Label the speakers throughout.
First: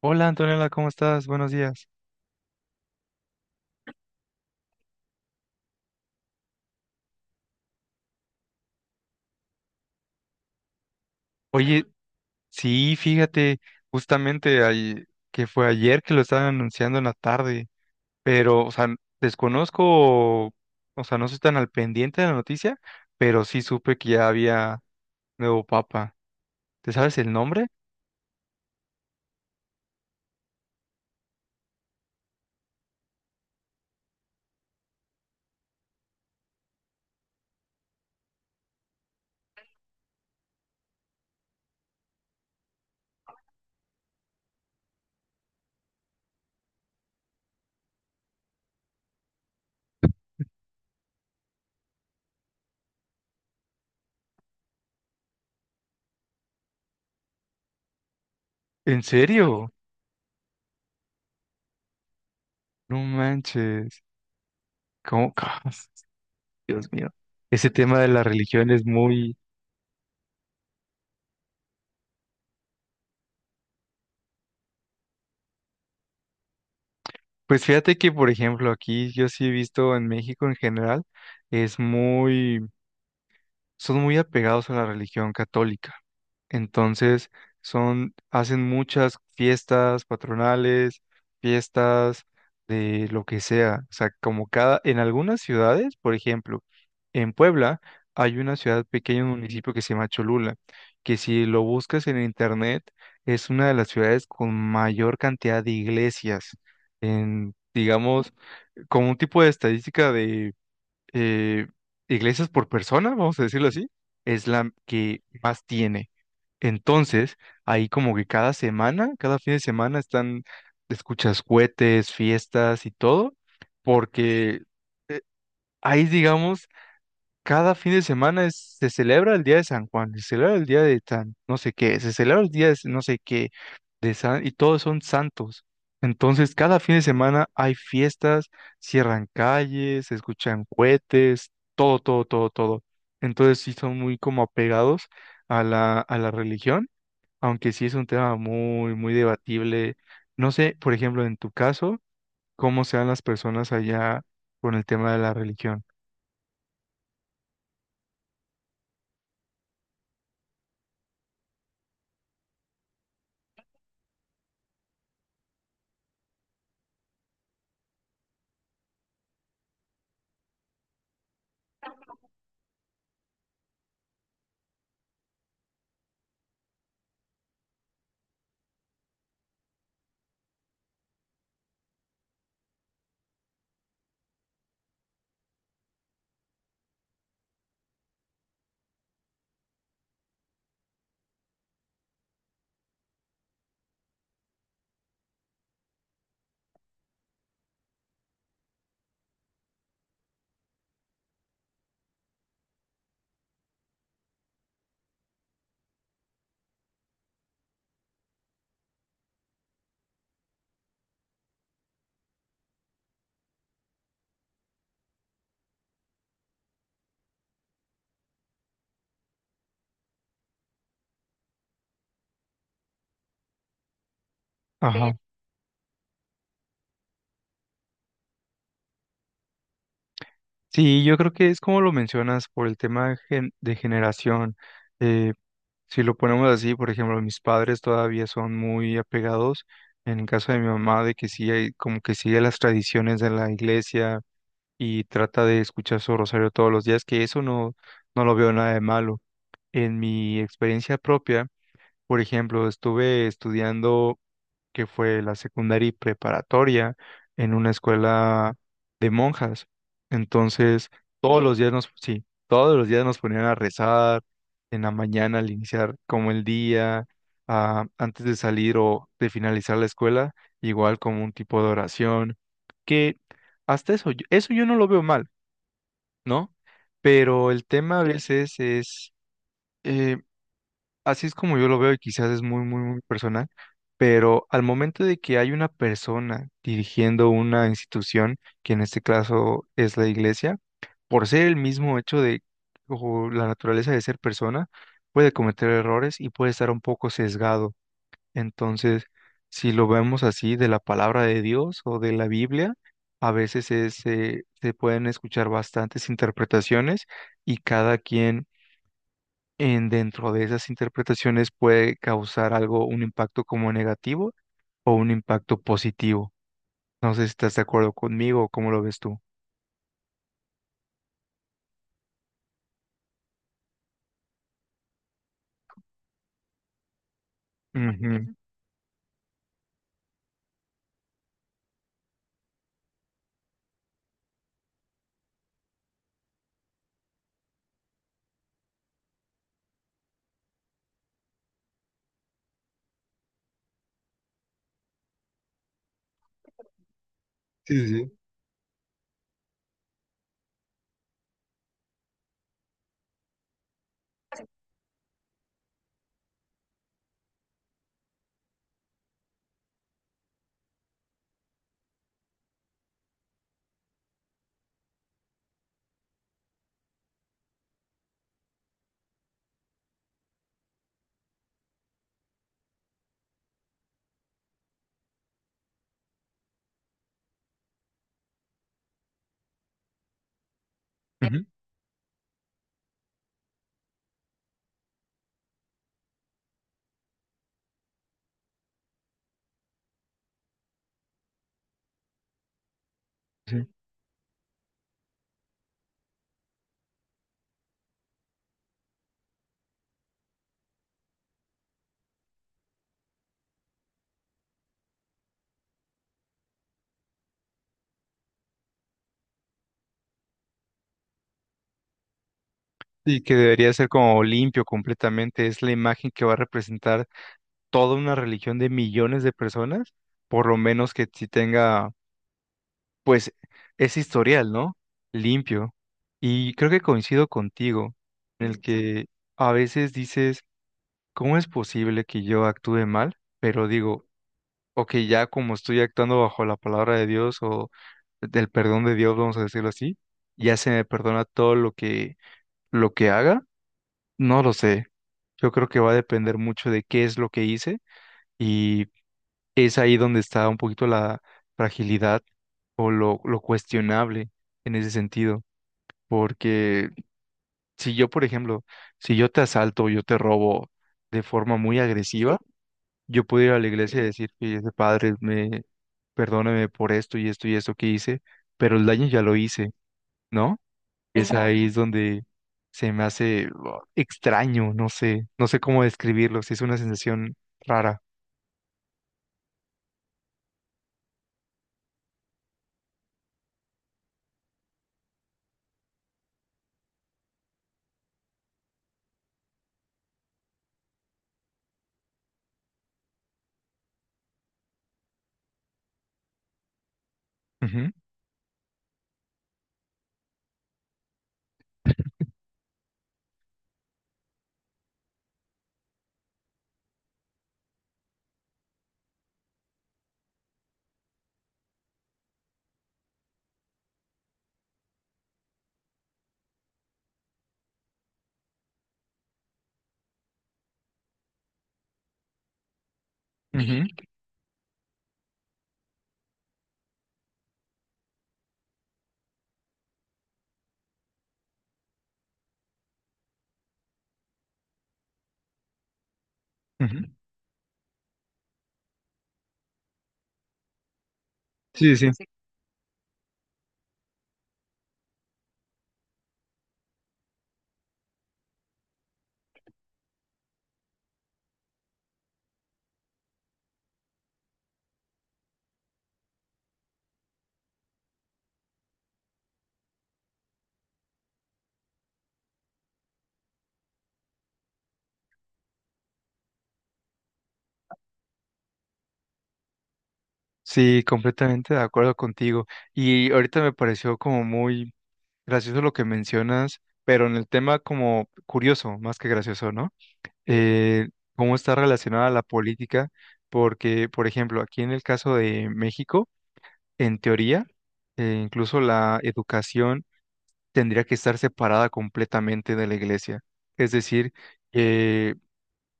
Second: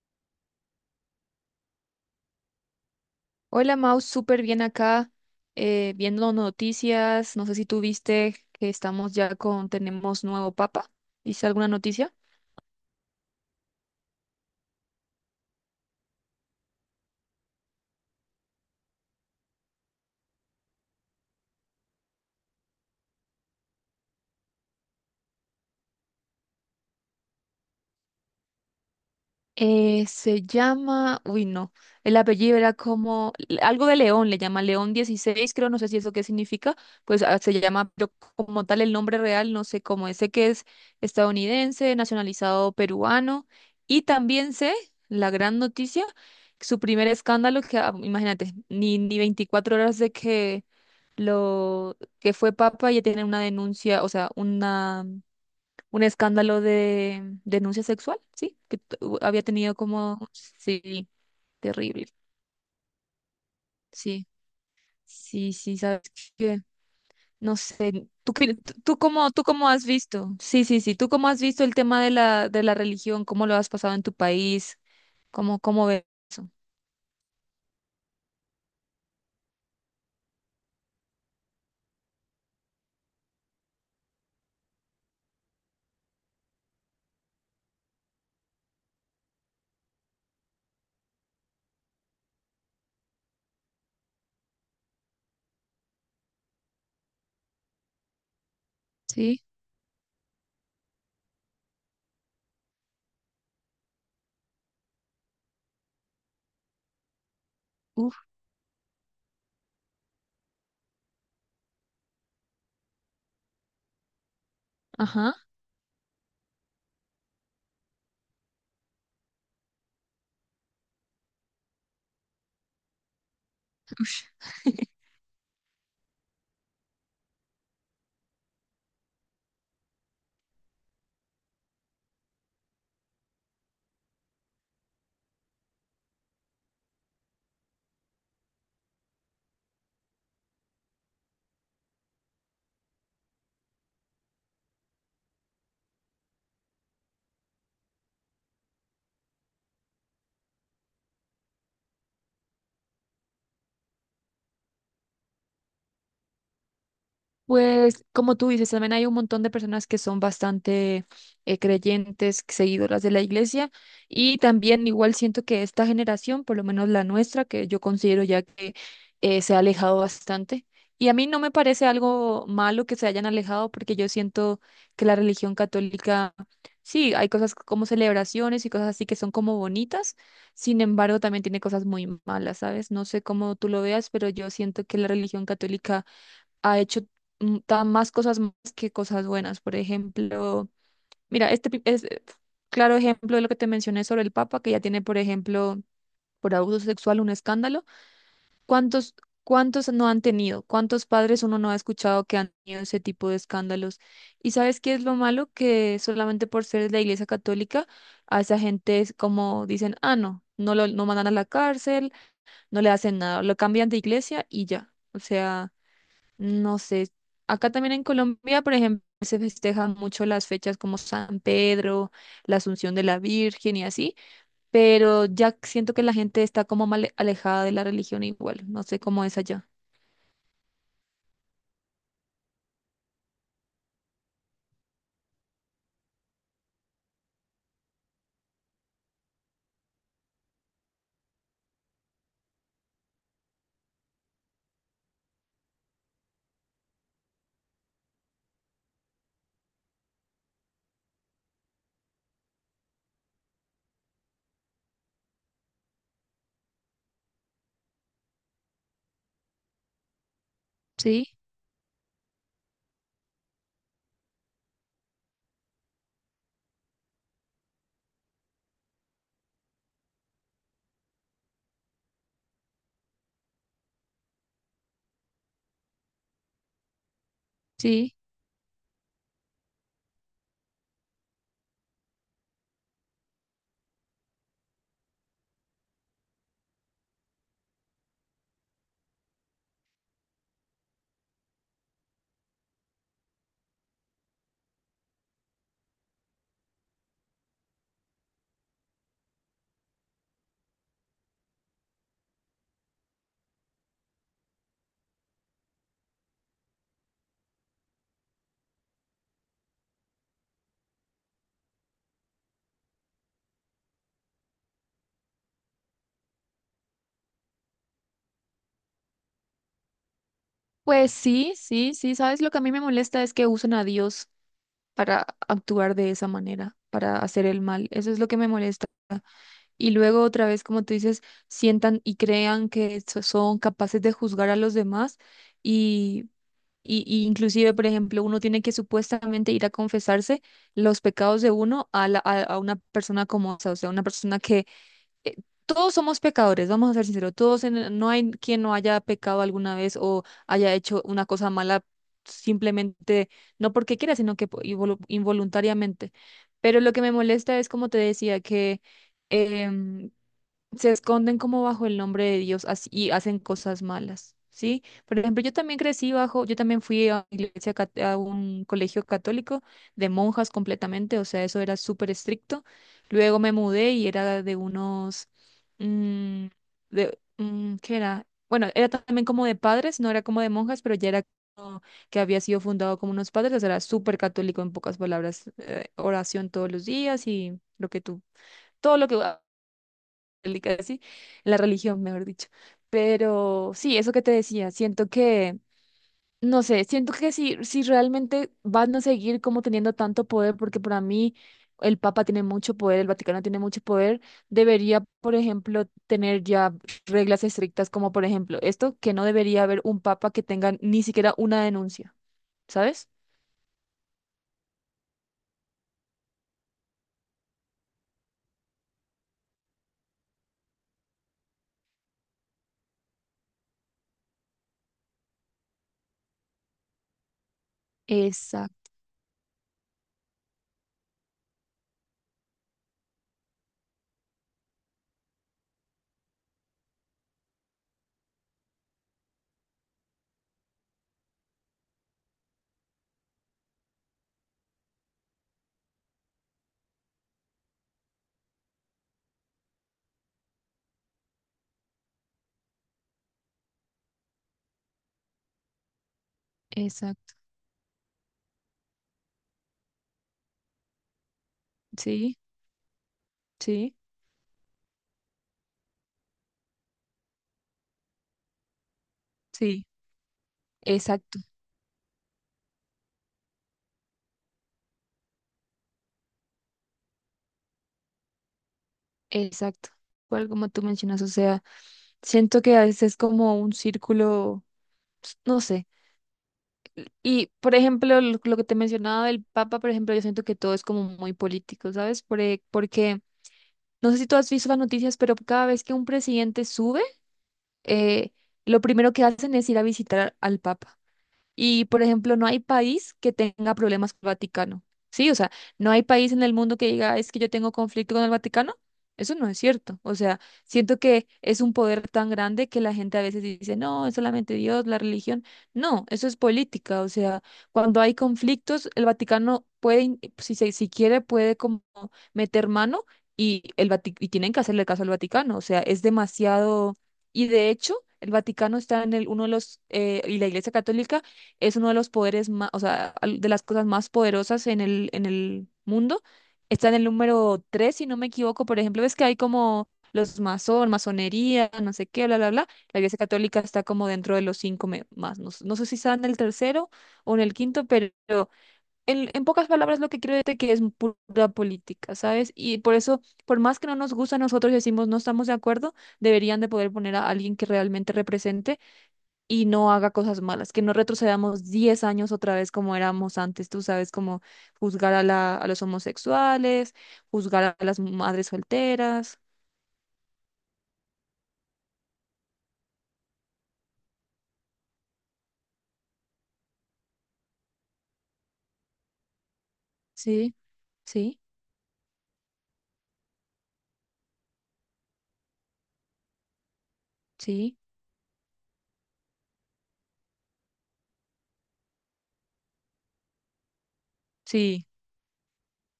Speaker 1: Hola Antonella, ¿cómo estás? Buenos días.
Speaker 2: Hola Mau, súper bien acá, viendo noticias. No sé si tú viste que estamos ya tenemos nuevo papa. ¿Viste alguna
Speaker 1: Oye,
Speaker 2: noticia?
Speaker 1: sí, fíjate, justamente ahí, que fue ayer que lo estaban anunciando en la tarde, pero, o sea, desconozco, o sea, no estoy tan al pendiente de la noticia, pero sí supe que ya había nuevo papa. ¿Te sabes el nombre?
Speaker 2: Se llama, uy no, el apellido era como algo de León, le llama León XVI creo, no sé si eso qué significa, pues se llama, pero como tal el nombre real, no sé cómo es, sé que es estadounidense, nacionalizado peruano, y también sé, la gran noticia, su primer escándalo, que imagínate, ni 24 horas de que lo que fue papa ya tiene una denuncia, o sea, una un escándalo de denuncia sexual, ¿sí? Que
Speaker 1: ¿En
Speaker 2: había
Speaker 1: serio?
Speaker 2: tenido como, sí, terrible.
Speaker 1: No manches.
Speaker 2: Sí,
Speaker 1: ¿Cómo?
Speaker 2: sí, sí, sabes que,
Speaker 1: Dios mío.
Speaker 2: no
Speaker 1: Ese tema
Speaker 2: sé,
Speaker 1: de la
Speaker 2: tú,
Speaker 1: religión es muy.
Speaker 2: tú cómo has visto, sí, sí, sí, tú cómo has visto el tema de la religión, cómo lo has pasado en tu país, cómo ves eso,
Speaker 1: Pues fíjate que, por ejemplo, aquí yo sí he visto en México en general, es muy son muy apegados a la religión católica. Entonces, hacen muchas fiestas patronales, fiestas de lo que sea. O sea, en algunas ciudades, por ejemplo, en Puebla hay una ciudad pequeña, un
Speaker 2: sí,
Speaker 1: municipio que se llama Cholula, que si lo buscas en internet, es una de las ciudades con mayor cantidad de iglesias en,
Speaker 2: uff,
Speaker 1: digamos, como un tipo de estadística, eh, iglesias por persona, vamos a decirlo así, es la que
Speaker 2: ajá.
Speaker 1: más tiene. Entonces, ahí como que cada semana, cada fin de semana están, escuchas cohetes, fiestas y todo, porque ahí, digamos, cada fin de semana se celebra el día de San Juan, se celebra el día de San, no sé qué, se celebra el día de no sé qué, de San, y todos son santos. Entonces, cada fin de semana hay fiestas, cierran calles, se escuchan cohetes, todo, todo, todo, todo. Entonces, sí son muy como apegados a la religión, aunque sí es un tema muy, muy debatible. No sé, por ejemplo, en tu caso, cómo sean las personas allá con el tema de la religión.
Speaker 2: Pues como tú dices, también hay un montón de personas que son bastante creyentes, seguidoras de la iglesia y también igual siento que esta generación, por lo menos la nuestra, que yo considero ya que se ha alejado bastante. Y a mí no me parece algo malo que se hayan alejado porque yo siento que la religión católica, sí, hay cosas como celebraciones y cosas así que son como bonitas, sin embargo también tiene cosas muy malas, ¿sabes? No sé cómo tú lo veas, pero yo siento que la religión católica ha hecho tan más cosas más que cosas buenas. Por ejemplo, mira, este es claro ejemplo de lo que te mencioné sobre el Papa, que ya tiene, por ejemplo, por abuso sexual un escándalo. ¿Cuántos, cuántos no han tenido? ¿Cuántos padres uno no ha escuchado que han tenido ese tipo de escándalos? ¿Y sabes qué es lo malo? Que solamente por ser de la Iglesia Católica, a esa gente es como dicen, ah, no, no lo no mandan a la cárcel, no le hacen nada, lo cambian de iglesia y ya. O sea, no sé, acá también en Colombia, por ejemplo, se festejan mucho las fechas como San Pedro, la Asunción de la Virgen y así, pero ya siento que la gente está como mal alejada de la religión igual, no sé cómo es allá.
Speaker 1: Sí, yo creo que es como lo mencionas por el tema de generación. Eh, si lo ponemos así, por ejemplo, mis padres todavía son muy apegados, en el caso de mi mamá, de que sí, como que sigue las tradiciones de la iglesia y trata de escuchar su rosario todos los días, que eso no, no lo veo nada de malo. En mi experiencia propia, por ejemplo, estuve estudiando que fue la secundaria y preparatoria en una escuela de monjas. Entonces,
Speaker 2: Sí,
Speaker 1: todos los días nos, sí, todos los días nos ponían a rezar en la mañana al iniciar como el día, ah, antes de salir o de finalizar la escuela, igual como un tipo de oración, que hasta eso, eso yo no lo veo mal, ¿no? Pero el tema a
Speaker 2: sí,
Speaker 1: veces es. eh, Así es como yo lo veo y quizás es muy, muy, muy personal, pero al momento de que hay una persona dirigiendo una institución, que en este caso es la iglesia, por ser el mismo hecho de o la naturaleza de ser persona, puede cometer errores y puede estar un poco sesgado. Entonces, si lo vemos así de la palabra de Dios o de la Biblia, a veces es, se pueden escuchar bastantes interpretaciones y cada quien en dentro de esas interpretaciones puede causar algo, un impacto como negativo o un impacto positivo. No sé si estás de acuerdo conmigo o cómo lo ves tú.
Speaker 2: pues sí, sí, sí, sabes, lo que a mí me molesta es que usan a Dios para actuar de esa manera, para hacer el mal, eso es lo
Speaker 1: Ujú.
Speaker 2: que me molesta. Y luego otra vez, como tú dices, sientan y crean que son capaces de juzgar a los demás. Y y inclusive, por ejemplo, uno tiene que supuestamente ir a confesarse los pecados de uno a una persona como esa, o sea, una persona que eh, todos somos pecadores, vamos a ser sinceros, todos
Speaker 1: Sí,
Speaker 2: no
Speaker 1: sí.
Speaker 2: hay quien no haya pecado alguna vez o haya hecho una cosa mala simplemente, no porque quiera, sino que involuntariamente. Pero lo que me molesta es, como te decía, que em, se esconden como bajo el nombre de Dios así y hacen cosas malas, ¿sí? Por ejemplo, yo también crecí yo también fui a un colegio católico de monjas completamente, o sea, eso era súper estricto. Luego me mudé y era de unos, mm, de, ¿qué era? Bueno, era también como de padres, no era como de monjas, pero ya era
Speaker 1: Ujú.
Speaker 2: como que había sido fundado como unos padres, o sea, era súper católico en pocas palabras, oración todos los días y lo que tú, todo lo que católica, sí, en la religión, mejor dicho.
Speaker 1: Sí.
Speaker 2: Pero sí, eso que te decía, siento que, no sé, siento que si realmente van a seguir como teniendo tanto poder, porque para mí el Papa tiene mucho poder, el Vaticano tiene mucho poder, debería, por ejemplo, tener ya reglas estrictas como, por ejemplo, esto, que no debería haber un Papa que tenga ni siquiera una denuncia, ¿sabes?
Speaker 1: Y que debería ser como limpio completamente. Es la imagen que va a representar toda una religión de millones de personas, por lo menos que si tenga, pues, ese historial, ¿no? Limpio. Y creo que coincido contigo en el
Speaker 2: Exacto,
Speaker 1: que a veces dices ¿cómo es posible que yo actúe mal? Pero digo, ok, ya como estoy actuando bajo la palabra de Dios o del perdón de Dios, vamos a decirlo así, ya se me perdona todo lo que haga. No lo sé. Yo creo que va a depender mucho de qué es lo que hice y es ahí donde está un poquito la fragilidad o lo cuestionable en ese sentido. Porque
Speaker 2: exacto,
Speaker 1: si yo, por ejemplo, si yo te asalto o yo te robo de forma muy
Speaker 2: sí,
Speaker 1: agresiva, yo puedo ir a la
Speaker 2: sí,
Speaker 1: iglesia y decir, fíjese, padre, perdóneme por esto y esto y esto que hice, pero el daño ya lo hice,
Speaker 2: sí,
Speaker 1: ¿no? Es
Speaker 2: exacto,
Speaker 1: Exacto. Ahí es donde se me hace, oh, extraño, no sé, no sé cómo describirlo, sí es una sensación rara.
Speaker 2: exacto. Cual como tú mencionas, o sea, siento que a veces es como un círculo, pues, no sé. Y, por ejemplo, lo que te mencionaba del Papa, por ejemplo, yo siento que todo es como muy político, ¿sabes? Porque, no sé si tú has visto las noticias, pero cada vez que un presidente sube,
Speaker 1: Ujú,
Speaker 2: eh, lo primero que hacen es ir a visitar al Papa. Y, por ejemplo, no hay país que tenga problemas con el Vaticano. Sí, o sea, no hay país en el mundo que diga, es que yo tengo conflicto con el Vaticano. Eso no es cierto. O sea, siento que es un poder tan grande que la gente a veces dice, no, es solamente Dios, la religión. No, eso es política. O sea, cuando hay conflictos, el Vaticano puede, si quiere, puede como meter mano y,
Speaker 1: ujú,
Speaker 2: y tienen que hacerle caso al Vaticano. O sea, es demasiado. Y de hecho, el Vaticano está en el, uno de los, y la Iglesia Católica es uno de los poderes más, o sea, de las cosas más poderosas en el mundo. Está en
Speaker 1: ujú.
Speaker 2: el número 3 si no me equivoco. Por ejemplo, ves que hay como los masonería, no
Speaker 1: Sí,
Speaker 2: sé
Speaker 1: sí, sí.
Speaker 2: qué, bla, bla, bla. La Iglesia Católica está como dentro de los cinco más. No, no sé si está en el tercero o en el quinto, pero en pocas palabras lo que quiero decirte que es pura política, ¿sabes? Y por eso, por más que no nos gusta a nosotros y decimos no estamos de acuerdo, deberían de poder poner a alguien que realmente represente y no haga cosas malas, que no retrocedamos 10 años otra vez como éramos antes, tú sabes, como juzgar a a los homosexuales, juzgar a las madres solteras.
Speaker 1: Sí, completamente de acuerdo contigo. Y ahorita me pareció como muy gracioso lo que mencionas, pero en el tema como curioso, más que gracioso, ¿no?
Speaker 2: Sí,
Speaker 1: eh,
Speaker 2: sí,
Speaker 1: cómo está relacionada la política, porque, por ejemplo, aquí en el caso de México, en teoría,
Speaker 2: sí,
Speaker 1: incluso la educación tendría que estar separada completamente de la iglesia. Es decir,
Speaker 2: sí,
Speaker 1: eh,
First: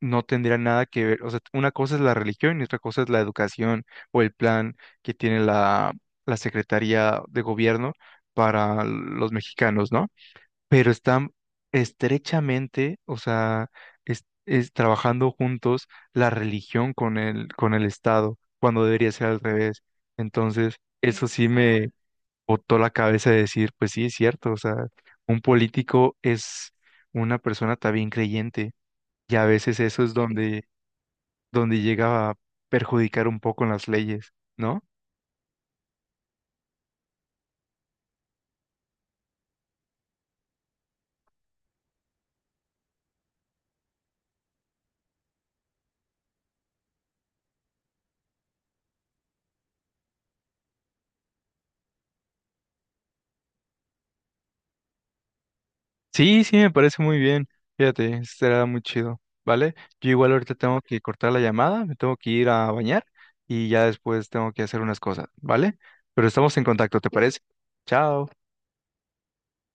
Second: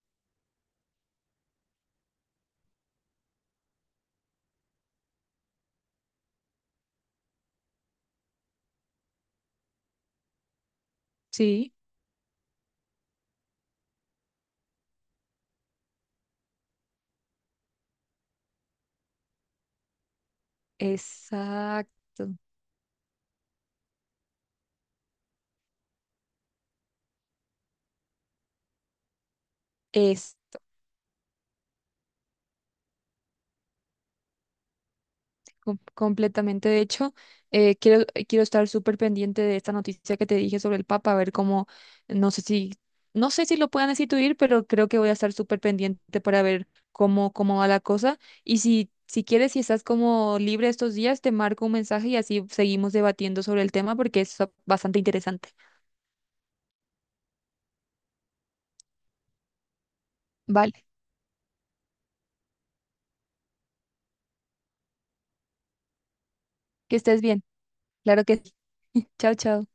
Speaker 1: no tendría nada que ver, o sea, una cosa es la religión y otra cosa es la educación o el plan que tiene la Secretaría de Gobierno para los mexicanos, ¿no? Pero están
Speaker 2: sí,
Speaker 1: estrechamente, o sea, es, trabajando juntos la religión con el Estado, cuando debería ser al revés. Entonces, eso sí me
Speaker 2: exacto.
Speaker 1: botó la cabeza de decir, pues sí, es cierto, o sea, un político es una persona también creyente, y a veces eso es donde llega a perjudicar un poco en las leyes, ¿no?
Speaker 2: Completamente. De hecho, quiero estar súper pendiente de esta noticia que te dije sobre el Papa, a ver cómo, no sé si, no sé si lo puedan destituir, pero creo que voy a estar súper pendiente para ver cómo, cómo va la cosa. Y si, si quieres, si estás como libre estos días, te marco un mensaje y así seguimos debatiendo sobre el tema porque es bastante interesante.
Speaker 1: Sí, sí, me parece muy bien. Fíjate, será muy chido, ¿vale? Yo igual ahorita tengo
Speaker 2: Vale,
Speaker 1: que cortar la llamada, me tengo que ir a bañar y ya después tengo que hacer unas cosas, ¿vale? Pero estamos en
Speaker 2: que
Speaker 1: contacto, ¿te
Speaker 2: estés
Speaker 1: parece?
Speaker 2: bien. Claro
Speaker 1: Chao.
Speaker 2: que sí. Chao, chao.